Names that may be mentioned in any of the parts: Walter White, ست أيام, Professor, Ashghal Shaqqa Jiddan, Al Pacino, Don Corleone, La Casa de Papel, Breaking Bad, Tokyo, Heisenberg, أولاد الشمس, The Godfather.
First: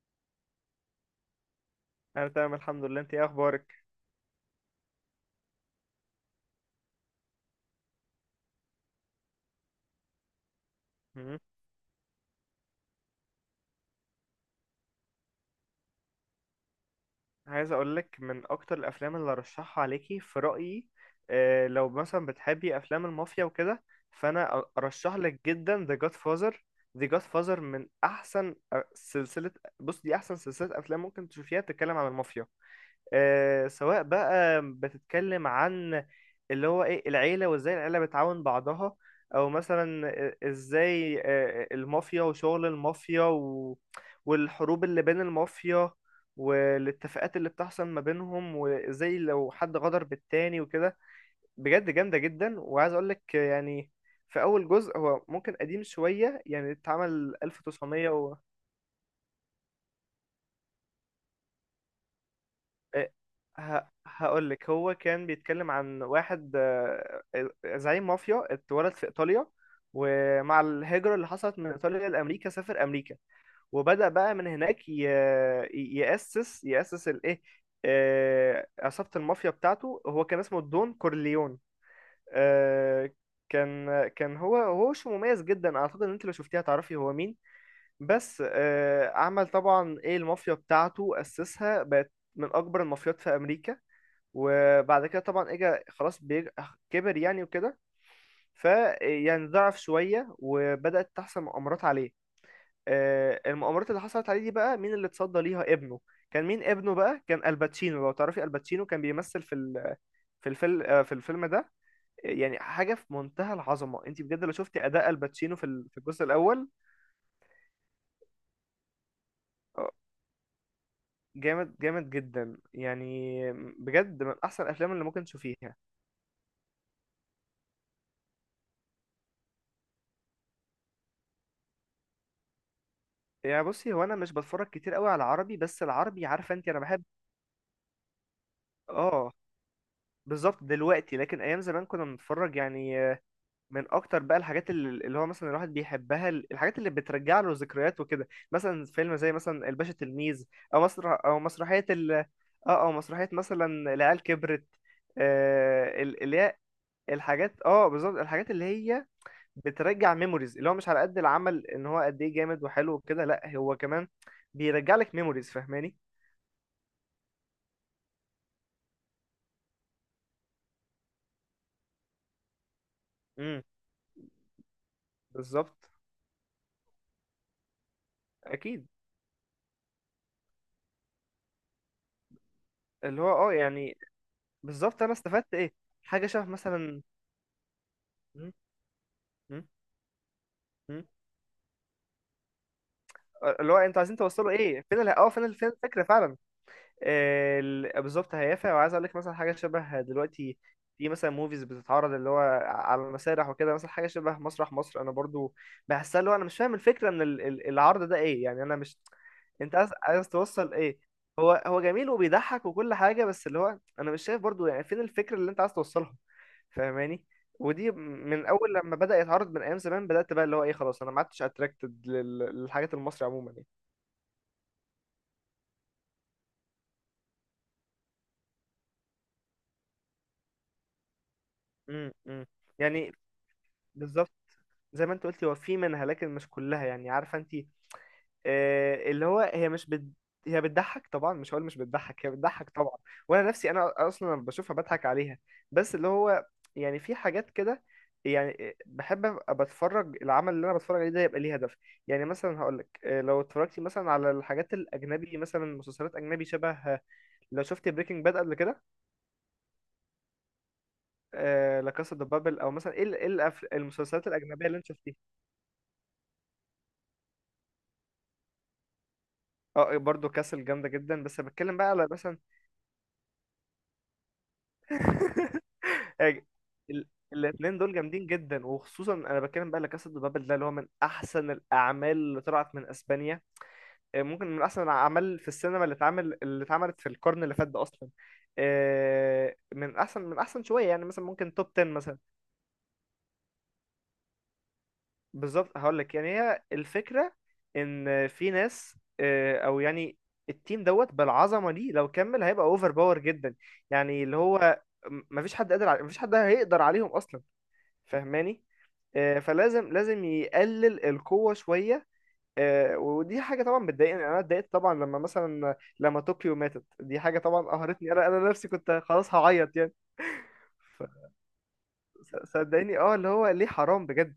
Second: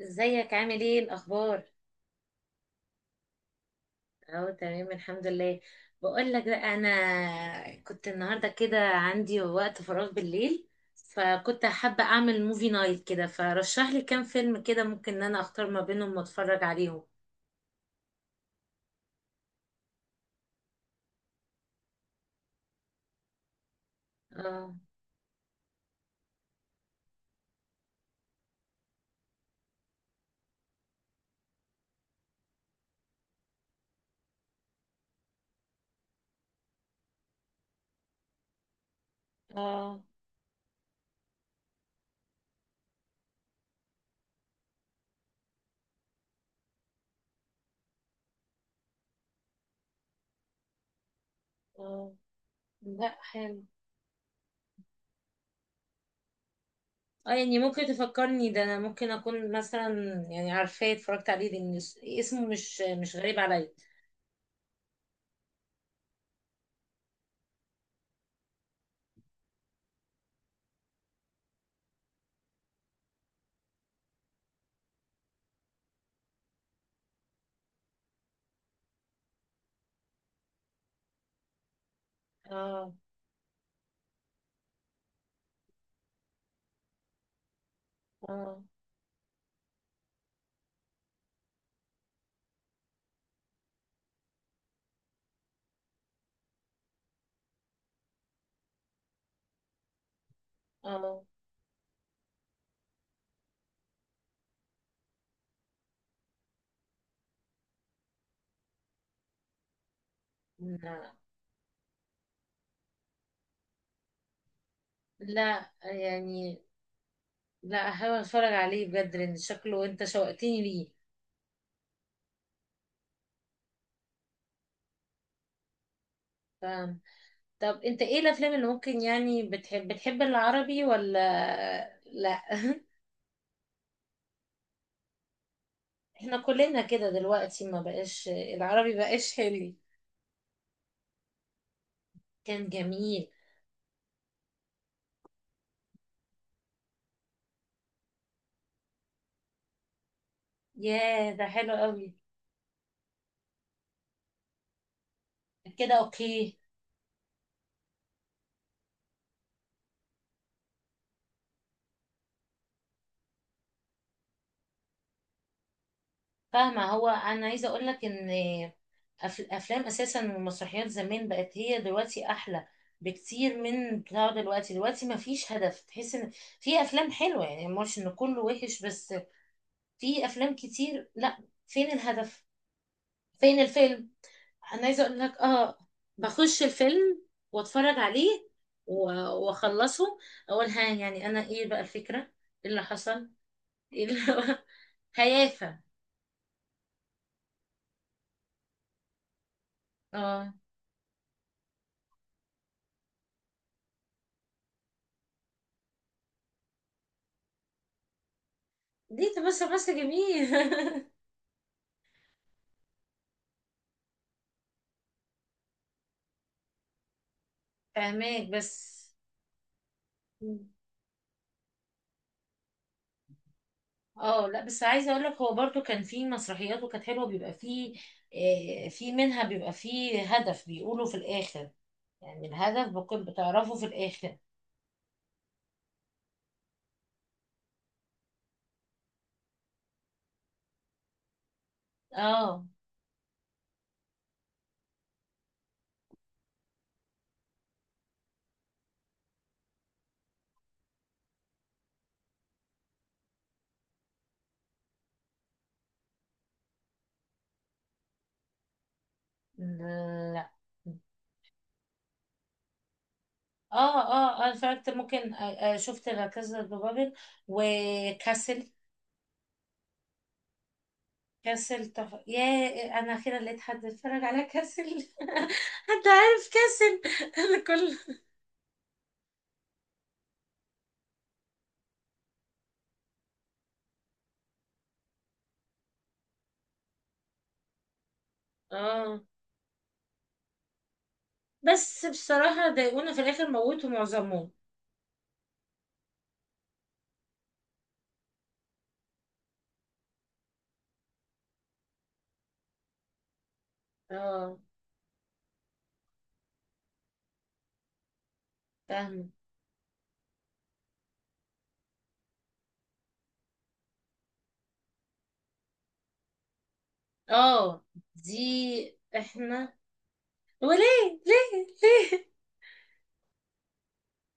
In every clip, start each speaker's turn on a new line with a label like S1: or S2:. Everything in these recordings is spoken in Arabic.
S1: ازيك عامل ايه الاخبار؟
S2: انا تمام الحمد لله، انت ايه اخبارك؟
S1: اهو تمام، الحمد لله. بقول لك بقى، انا كنت النهارده كده عندي وقت فراغ بالليل،
S2: مم.
S1: فكنت حابه اعمل موفي نايت كده، فرشح لي كام فيلم كده ممكن ان انا اختار ما بينهم واتفرج عليهم.
S2: عايز اقول لك من اكتر الافلام اللي ارشحها عليكي في رايي. لو مثلا بتحبي افلام المافيا وكده، فانا
S1: اه.
S2: ارشح لك جدا The Godfather. The Godfather من احسن سلسله. بص، دي احسن سلسله افلام ممكن تشوفيها تتكلم عن المافيا. سواء بقى بتتكلم عن اللي هو ايه العيلة وازاي العيلة بتعاون بعضها، او
S1: اه.
S2: مثلا ازاي المافيا وشغل المافيا والحروب اللي بين المافيا، والاتفاقات اللي بتحصل ما بينهم، وازاي لو حد غدر بالتاني وكده. بجد
S1: اه،
S2: جامدة جدا، وعايز
S1: لا
S2: اقولك
S1: حلو.
S2: يعني في اول جزء هو ممكن قديم شوية، يعني
S1: اه
S2: اتعمل
S1: يعني ممكن
S2: 1900
S1: تفكرني، ده انا ممكن اكون مثلا يعني عارفاه اتفرجت عليه، لان اسمه مش
S2: إيه،
S1: مش غريب عليا.
S2: هقول لك هو كان بيتكلم عن واحد زعيم مافيا اتولد في ايطاليا، ومع الهجرة اللي حصلت من ايطاليا لامريكا سافر امريكا وبدأ بقى من هناك يأسس الايه، عصابة المافيا بتاعته. هو كان اسمه دون كورليون.
S1: اه.
S2: آه، كان هو شو مميز جدا، اعتقد ان انت لو شفتيه هتعرفي هو مين. بس
S1: اه.
S2: عمل طبعا ايه، المافيا بتاعته أسسها، بقت من اكبر المافيات في امريكا. وبعد كده طبعا اجى خلاص كبر يعني وكده، فيعني ضعف شوية وبدأت
S1: اه،
S2: تحصل مؤامرات عليه. المؤامرات اللي حصلت عليه دي بقى مين اللي اتصدى ليها؟ ابنه. كان مين ابنه بقى؟ كان الباتشينو. لو تعرفي، الباتشينو كان بيمثل في في الفيلم،
S1: لا،
S2: في الفيلم ده يعني حاجة في منتهى العظمة. انت بجد لو شفتي أداء الباتشينو في
S1: لا
S2: في الجزء
S1: يعني.
S2: الأول،
S1: لا، هحاول اتفرج عليه بجد لان شكله
S2: آه،
S1: انت شوقتني ليه.
S2: جامد جامد جدا، يعني بجد من أحسن الأفلام اللي ممكن تشوفيها.
S1: ف... طب انت ايه الافلام اللي ممكن يعني بتحب العربي ولا لا؟
S2: يعني بصي، هو انا مش بتفرج كتير قوي على العربي، بس العربي
S1: احنا
S2: عارفه انت انا
S1: كلنا
S2: بحب.
S1: كده دلوقتي، ما بقاش العربي
S2: اه
S1: بقاش حلو.
S2: بالظبط دلوقتي، لكن ايام زمان كنا بنتفرج
S1: كان
S2: يعني.
S1: جميل.
S2: من اكتر بقى الحاجات اللي هو مثلا الواحد بيحبها، الحاجات اللي بترجع له ذكريات وكده، مثلا فيلم زي مثلا الباشا تلميذ، او مسرح
S1: ياه
S2: او
S1: ده حلو
S2: مسرحيه ال
S1: قوي.
S2: اه او مسرحيه مثلا العيال كبرت.
S1: كده
S2: اللي هي
S1: اوكي.
S2: الحاجات، اه بالظبط، الحاجات اللي هي بترجع ميموريز، اللي هو مش على قد العمل ان هو قد ايه جامد وحلو وكده، لا هو كمان بيرجع لك ميموريز. فاهماني؟
S1: فاهمة. هو انا عايزة اقول لك ان افلام اساسا والمسرحيات زمان بقت هي دلوقتي احلى بكتير
S2: امم
S1: من بتاع دلوقتي. دلوقتي ما فيش هدف،
S2: بالظبط.
S1: تحس ان في افلام حلوة، يعني مش ان كله وحش،
S2: اكيد.
S1: بس في افلام كتير لا. فين الهدف؟
S2: اللي هو اه
S1: فين
S2: يعني
S1: الفيلم؟ انا عايزه
S2: بالظبط، انا
S1: اقول لك
S2: استفدت ايه؟
S1: اه،
S2: حاجه شبه
S1: بخش
S2: مثلا
S1: الفيلم واتفرج عليه
S2: م-
S1: و-
S2: م-
S1: واخلصه، اقول ها
S2: م-
S1: يعني انا ايه بقى الفكره، ايه اللي حصل،
S2: اللي هو انتوا
S1: ايه
S2: عايزين
S1: اللي
S2: توصلوا ايه؟ فين اه فين فين
S1: هيافه.
S2: الفكره فعلا. بالظبط هيافع. وعايز اقول لك مثلا حاجه شبه
S1: اه،
S2: دلوقتي، في مثلا موفيز بتتعرض اللي هو على المسارح وكده، مثلا حاجه شبه مسرح مصر. انا برضو بحسها، اللي هو انا مش فاهم الفكره من العرض ده ايه يعني. انا مش...
S1: دي تبص
S2: انت
S1: بس
S2: عايز
S1: جميل.
S2: توصل ايه؟ هو هو جميل وبيضحك وكل حاجه، بس اللي هو انا مش شايف برضو يعني فين الفكره اللي انت عايز توصلها. فاهماني؟ ودي من
S1: فاهماك،
S2: اول لما
S1: بس
S2: بدأ يتعرض من ايام زمان، بدأت بقى اللي هو ايه خلاص، انا ما عدتش اتراكتد للحاجات المصري عموما يعني.
S1: اه لا، بس عايزه اقول لك هو برضو كان في مسرحيات وكانت حلوه، بيبقى فيه في منها بيبقى فيه هدف، بيقولوا في الاخر،
S2: امم
S1: يعني الهدف
S2: يعني
S1: بكون بتعرفه في
S2: بالظبط.
S1: الاخر.
S2: زي ما انت قلتي، هو في منها لكن مش كلها يعني، عارفه انت. اللي هو هي مش بت... هي بتضحك طبعا، مش هقول مش بتضحك، هي
S1: اه.
S2: بتضحك طبعا. وانا نفسي، انا اصلا لما بشوفها بضحك عليها. بس اللي هو يعني في حاجات كده، يعني بحب ابقى بتفرج العمل اللي انا بتفرج عليه ده يبقى ليه هدف. يعني مثلا هقول لك لو اتفرجتي مثلا على الحاجات الاجنبي، مثلا مسلسلات اجنبي شبه لو شفتي بريكنج باد قبل كده.
S1: لا.
S2: لا كاسا دي بابل، او مثلا ايه
S1: اه.
S2: المسلسلات
S1: اه انا
S2: الاجنبيه اللي انت
S1: اتفرجت
S2: شفتيها.
S1: ممكن، شفت لا كازا دي بابل وكاسل.
S2: اه برضه كاسل جامده جدا، بس بتكلم
S1: كاسل
S2: بقى على مثلا...
S1: يا، انا اخيرا لقيت حد اتفرج على كاسل حد عارف كاسل
S2: ال-
S1: انا
S2: الاتنين دول
S1: كل...
S2: جامدين جدا، وخصوصا انا بتكلم بقى لكاسا دي بابل ده، اللي هو من احسن الاعمال اللي طلعت من اسبانيا. ممكن من احسن الاعمال في السينما اللي اتعمل اللي اتعملت في القرن اللي فات ده اصلا.
S1: اه،
S2: من احسن شويه يعني، مثلا ممكن توب 10
S1: بس
S2: مثلا.
S1: بصراحة ضايقونا في الاخر، موتوا معظمهم.
S2: بالظبط. هقول لك يعني هي الفكره، ان في ناس او يعني التيم دوت بالعظمه دي لو كمل هيبقى اوفر باور جدا، يعني اللي
S1: اه.
S2: هو مفيش حد قادر على... مفيش حد هيقدر عليهم اصلا. فاهماني؟
S1: فاهمة.
S2: فلازم يقلل القوة شوية. ودي حاجة طبعا بتضايقني، أنا اتضايقت طبعا لما مثلا لما طوكيو ماتت، دي حاجة طبعا
S1: اه.
S2: قهرتني، أنا نفسي
S1: دي
S2: كنت خلاص هعيط
S1: احنا.
S2: يعني. ف-
S1: وليه؟ ليه؟ ليه؟
S2: صدقني اه، اللي هو ليه؟ حرام بجد.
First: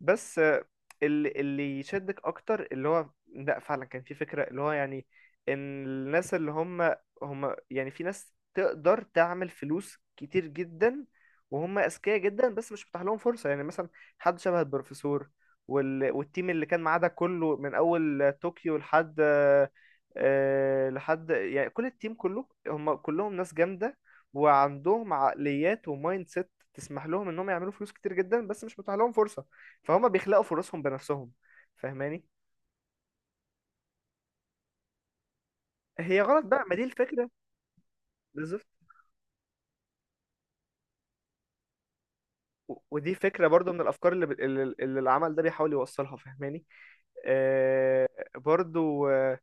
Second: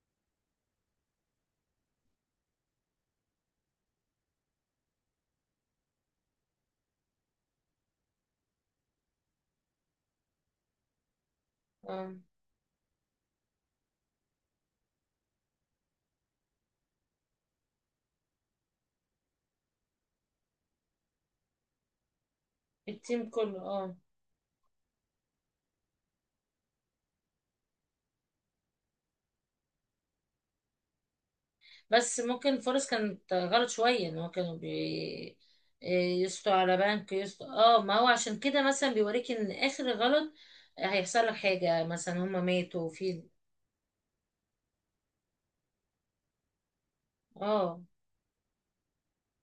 S2: بس اللي يشدك اكتر اللي هو لا، فعلا كان في فكرة، اللي هو يعني ان الناس اللي هم هم يعني، في ناس تقدر تعمل فلوس كتير جدا وهم
S1: اه.
S2: اذكياء جدا بس مش متاح لهم فرصة. يعني مثلا حد شبه البروفيسور والتيم اللي كان معاه ده كله، من اول طوكيو لحد لحد يعني، كل التيم كله هم
S1: التيم
S2: كلهم ناس
S1: كله اه.
S2: جامدة. وعندهم عقليات ومايند سيت تسمح لهم انهم يعملوا فلوس كتير جدا بس مش متاح لهم فرصة، فهم بيخلقوا فرصهم بنفسهم.
S1: بس
S2: فاهماني؟
S1: ممكن الفرص كانت غلط شوية، ان هو كانوا
S2: هي غلط
S1: يسطوا
S2: بقى، ما
S1: على
S2: دي
S1: بنك،
S2: الفكرة.
S1: يسطوا اه ما هو عشان كده
S2: بالظبط.
S1: مثلا بيوريك ان اخر غلط هيحصل لك حاجة، مثلا هما ماتوا
S2: ودي
S1: في...
S2: فكرة برضو من الأفكار اللي العمل ده بيحاول يوصلها. فاهماني؟
S1: اه.
S2: آه برضو آه.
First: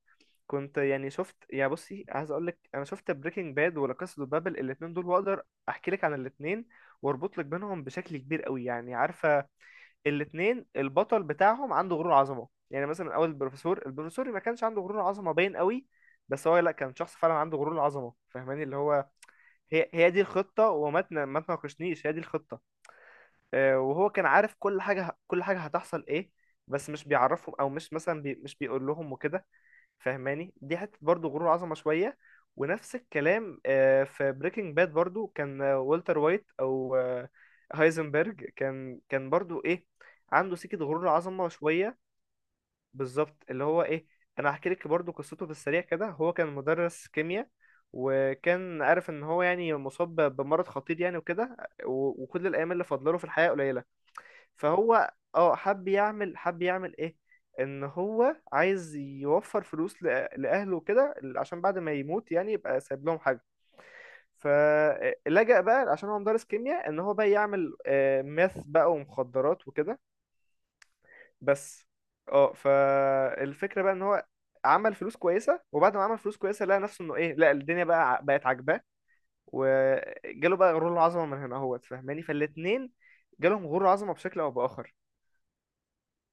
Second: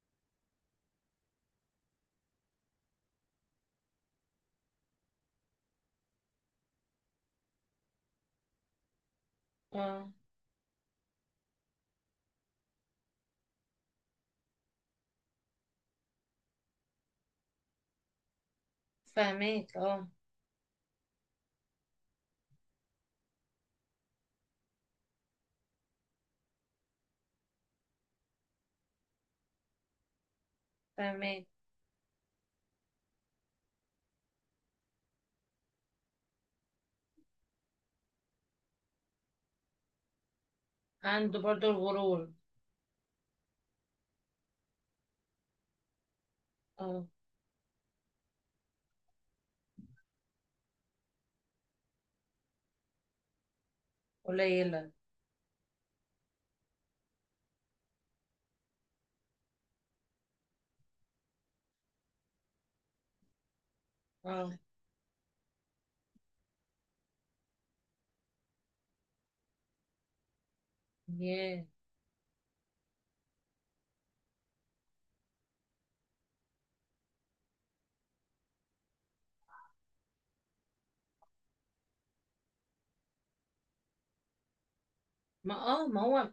S2: كنت يعني شفت يعني. بصي عايز أقول لك، أنا شفت بريكنج باد ولا قصة بابل الاتنين دول، وأقدر أحكي لك عن الاتنين وأربط لك بينهم بشكل كبير قوي. يعني عارفة،
S1: اه،
S2: الاتنين البطل بتاعهم عنده غرور عظمة. يعني مثلا أول البروفيسور، ما كانش عنده غرور عظمة باين قوي، بس هو لا، كان شخص فعلا عنده غرور عظمة. فاهماني؟ اللي هو
S1: فاهمك.
S2: هي
S1: اه،
S2: هي دي الخطة وما ما تناقشنيش، هي دي الخطة. وهو كان عارف كل حاجة، كل حاجة هتحصل ايه، بس مش بيعرفهم، او مش مثلا مش بيقول لهم وكده. فاهماني؟ دي حتة برضو
S1: فاهمك.
S2: غرور عظمة شوية. ونفس الكلام في بريكنج باد برضو كان والتر وايت، او هايزنبرج، كان برضو ايه، عنده سكة غرور
S1: عنده
S2: عظمة
S1: برضو
S2: شوية.
S1: الغرور.
S2: بالظبط. اللي هو ايه، انا هحكي لك برضو قصته في السريع كده. هو كان
S1: اه.
S2: مدرس كيمياء، وكان عارف ان هو يعني مصاب بمرض خطير يعني وكده. وكل الايام اللي فاضله له في الحياه قليله،
S1: قليلة.
S2: فهو اه حب يعمل ايه، ان هو عايز يوفر فلوس لاهله وكده، عشان بعد ما يموت يعني يبقى سايب لهم حاجه.
S1: اه.
S2: فلجأ بقى، عشان هو مدرس كيمياء، ان هو بقى يعمل ماث بقى ومخدرات وكده
S1: ياه.
S2: بس. اه فالفكره بقى ان هو عمل فلوس كويسه، وبعد ما عمل فلوس كويسه لقى نفسه انه ايه، لا الدنيا بقى بقت عاجباه، وجاله بقى غرور العظمه من هنا اهوت. فاهماني؟ فالاتنين جالهم غرور عظمه بشكل او باخر.
S1: ما هو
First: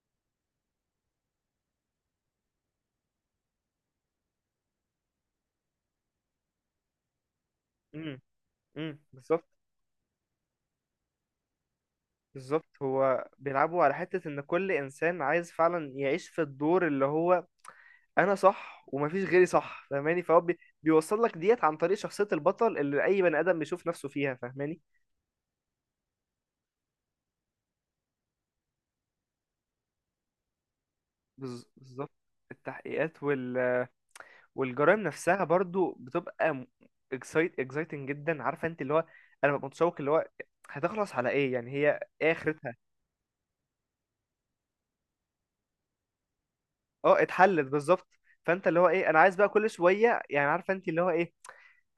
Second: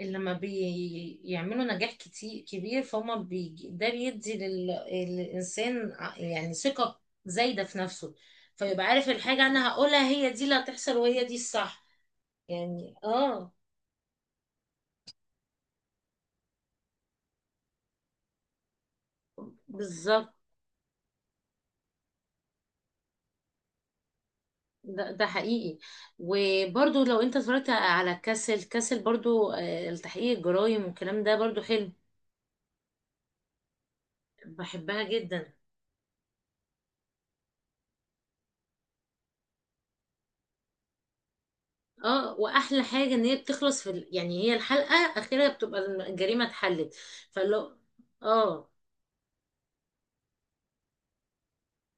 S1: اللي لما بيعملوا نجاح كتير كبير، فهم بيجي ده بيدي للإنسان يعني ثقة زايدة في نفسه،
S2: امم.
S1: فيبقى
S2: امم
S1: عارف
S2: بالظبط
S1: الحاجة أنا هقولها هي دي اللي هتحصل وهي دي الصح.
S2: بالظبط.
S1: يعني
S2: هو
S1: اه.
S2: بيلعبوا على حته ان كل انسان عايز فعلا يعيش في الدور اللي هو، انا صح ومفيش غيري صح. فاهماني؟
S1: بالظبط.
S2: فهو بيوصل لك ديت عن طريق شخصيه البطل اللي اي بني ادم بيشوف نفسه فيها. فاهماني؟
S1: ده حقيقي. وبرضو لو انت اتفرجت على كاسل، كاسل برضو التحقيق الجرايم والكلام ده برضو حلو.
S2: بالظبط. التحقيقات والجرائم
S1: بحبها
S2: نفسها
S1: جدا.
S2: برضو بتبقى اكسايتنج جدا. عارفه انت اللي هو انا ببقى متشوق، اللي هو هتخلص على ايه يعني، هي ايه
S1: اه،
S2: اخرتها.
S1: واحلى حاجة ان هي بتخلص في يعني هي الحلقة اخرها بتبقى الجريمة اتحلت.
S2: اه اتحلت،
S1: فلو...
S2: بالظبط. فانت
S1: اه.
S2: اللي هو ايه، انا عايز بقى كل شويه، يعني عارفه انت اللي هو ايه،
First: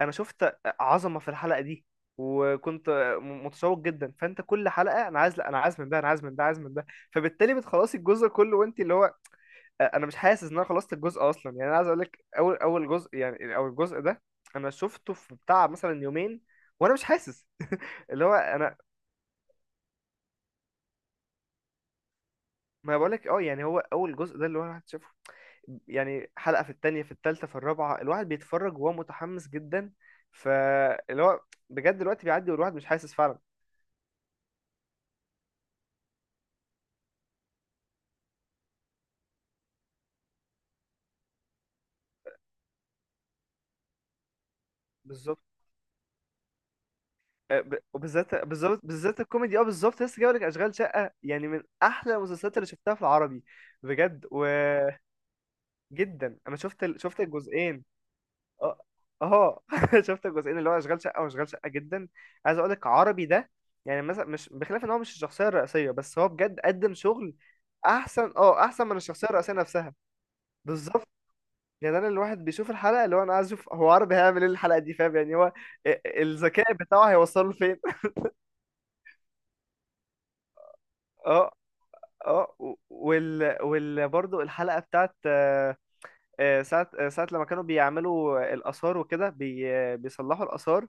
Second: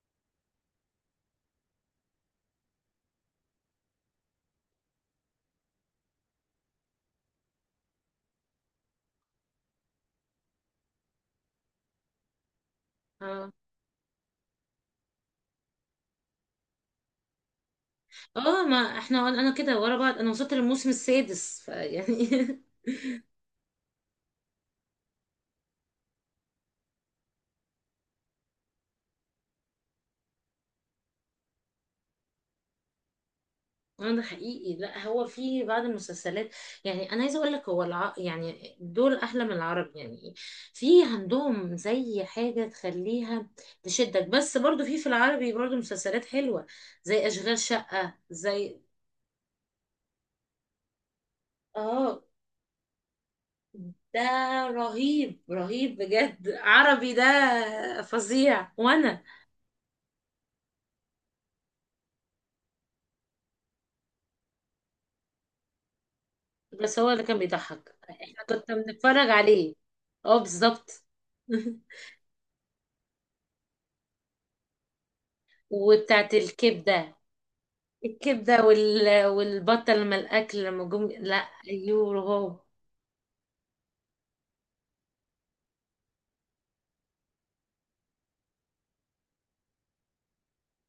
S2: انا شفت عظمه في الحلقه دي وكنت متشوق جدا. فانت كل حلقه انا عايز لا، انا عايز من ده، انا عايز من ده، عايز من ده. فبالتالي بتخلصي الجزء كله وانت اللي هو انا مش حاسس ان انا خلصت الجزء اصلا. يعني انا عايز اقول لك اول جزء
S1: اه.
S2: يعني، او الجزء ده انا شفته في بتاع مثلا يومين، وانا مش حاسس اللي هو
S1: اه، ما
S2: انا...
S1: احنا انا كده ورا بعض، انا وصلت للموسم السادس فيعني
S2: ما بقول لك، اه يعني هو اول جزء ده، اللي هو الواحد شافه يعني، حلقة في التانية في التالتة في الرابعة، الواحد بيتفرج وهو متحمس جدا. فاللي هو بجد الوقت بيعدي والواحد مش حاسس فعلا.
S1: اه، ده حقيقي. لا هو في بعض المسلسلات يعني، انا عايزه اقول لك هو يعني دول احلى من العرب يعني، في عندهم زي حاجه تخليها تشدك، بس برضو في
S2: بالظبط.
S1: العربي برضو مسلسلات حلوه، زي اشغال شقه،
S2: وبالذات
S1: زي...
S2: بالظبط، بالذات الكوميدي. اه بالظبط. لسه جايب لك اشغال شقه، يعني من احلى
S1: اه،
S2: المسلسلات اللي شفتها في العربي،
S1: ده
S2: بجد.
S1: رهيب رهيب
S2: وجدا،
S1: بجد،
S2: انا شفت
S1: عربي
S2: شفت
S1: ده
S2: الجزئين.
S1: فظيع.
S2: اه
S1: وانا...
S2: اه شفت الجزئين اللي هو اشغال شقه واشغال شقه جدا. عايز اقول لك عربي ده يعني مثلا، مش بخلاف ان هو مش الشخصيه الرئيسيه، بس هو بجد قدم
S1: بس هو اللي
S2: شغل
S1: كان بيضحك
S2: احسن،
S1: احنا
S2: اه
S1: كنا
S2: احسن من الشخصيه
S1: بنتفرج
S2: الرئيسيه
S1: عليه.
S2: نفسها.
S1: اه بالظبط.
S2: بالظبط. يعني انا الواحد بيشوف الحلقه اللي هو انا عايز اشوف هو عربي هيعمل ايه الحلقه دي، فاهم يعني هو
S1: وبتاعت
S2: الذكاء بتاعه
S1: الكبدة،
S2: هيوصله لفين.
S1: الكبدة والبطة لما الأكل لما جم. لا.
S2: اه.
S1: أيوه،
S2: اه
S1: هو
S2: وال برضه الحلقه بتاعت ساعة ساعة لما كانوا بيعملوا الآثار وكده، بيصلحوا الآثار،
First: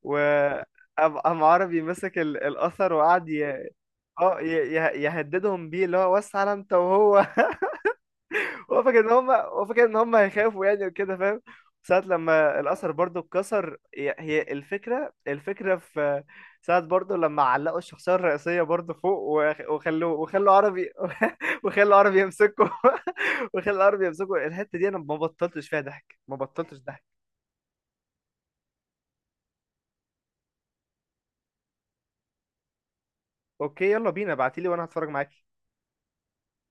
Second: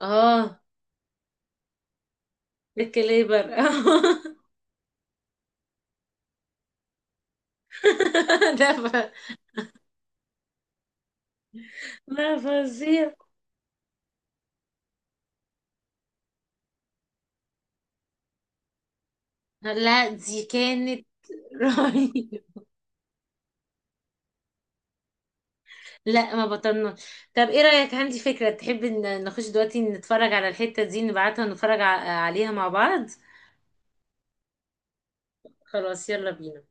S1: اه
S2: وقام عربي مسك الأثر وقعد
S1: الكليبر.
S2: اه يهددهم بيه، اللي هو وسع على انت وهو.
S1: ده
S2: هو فاكر ان هم هيخافوا يعني وكده، فاهم؟ ساعة
S1: لا
S2: لما الأثر
S1: فظيع.
S2: برضو اتكسر، هي الفكرة. الفكرة في ساعة برضو لما علقوا الشخصية الرئيسية برضو فوق
S1: لا
S2: وخلوه،
S1: دي
S2: وخلوا عربي
S1: كانت
S2: وخلوا عربي
S1: رهيب.
S2: يمسكه وخلوا عربي يمسكه. الحتة دي أنا ما بطلتش فيها ضحك،
S1: لا
S2: ما
S1: ما
S2: بطلتش
S1: بطلناش.
S2: ضحك.
S1: طب ايه رأيك؟ عندي فكرة، تحب ان نخش دلوقتي نتفرج على الحتة دي، نبعتها ونتفرج عليها مع بعض.
S2: أوكي، يلا بينا، ابعتيلي وأنا هتفرج معاكي.
S1: خلاص، يلا بينا.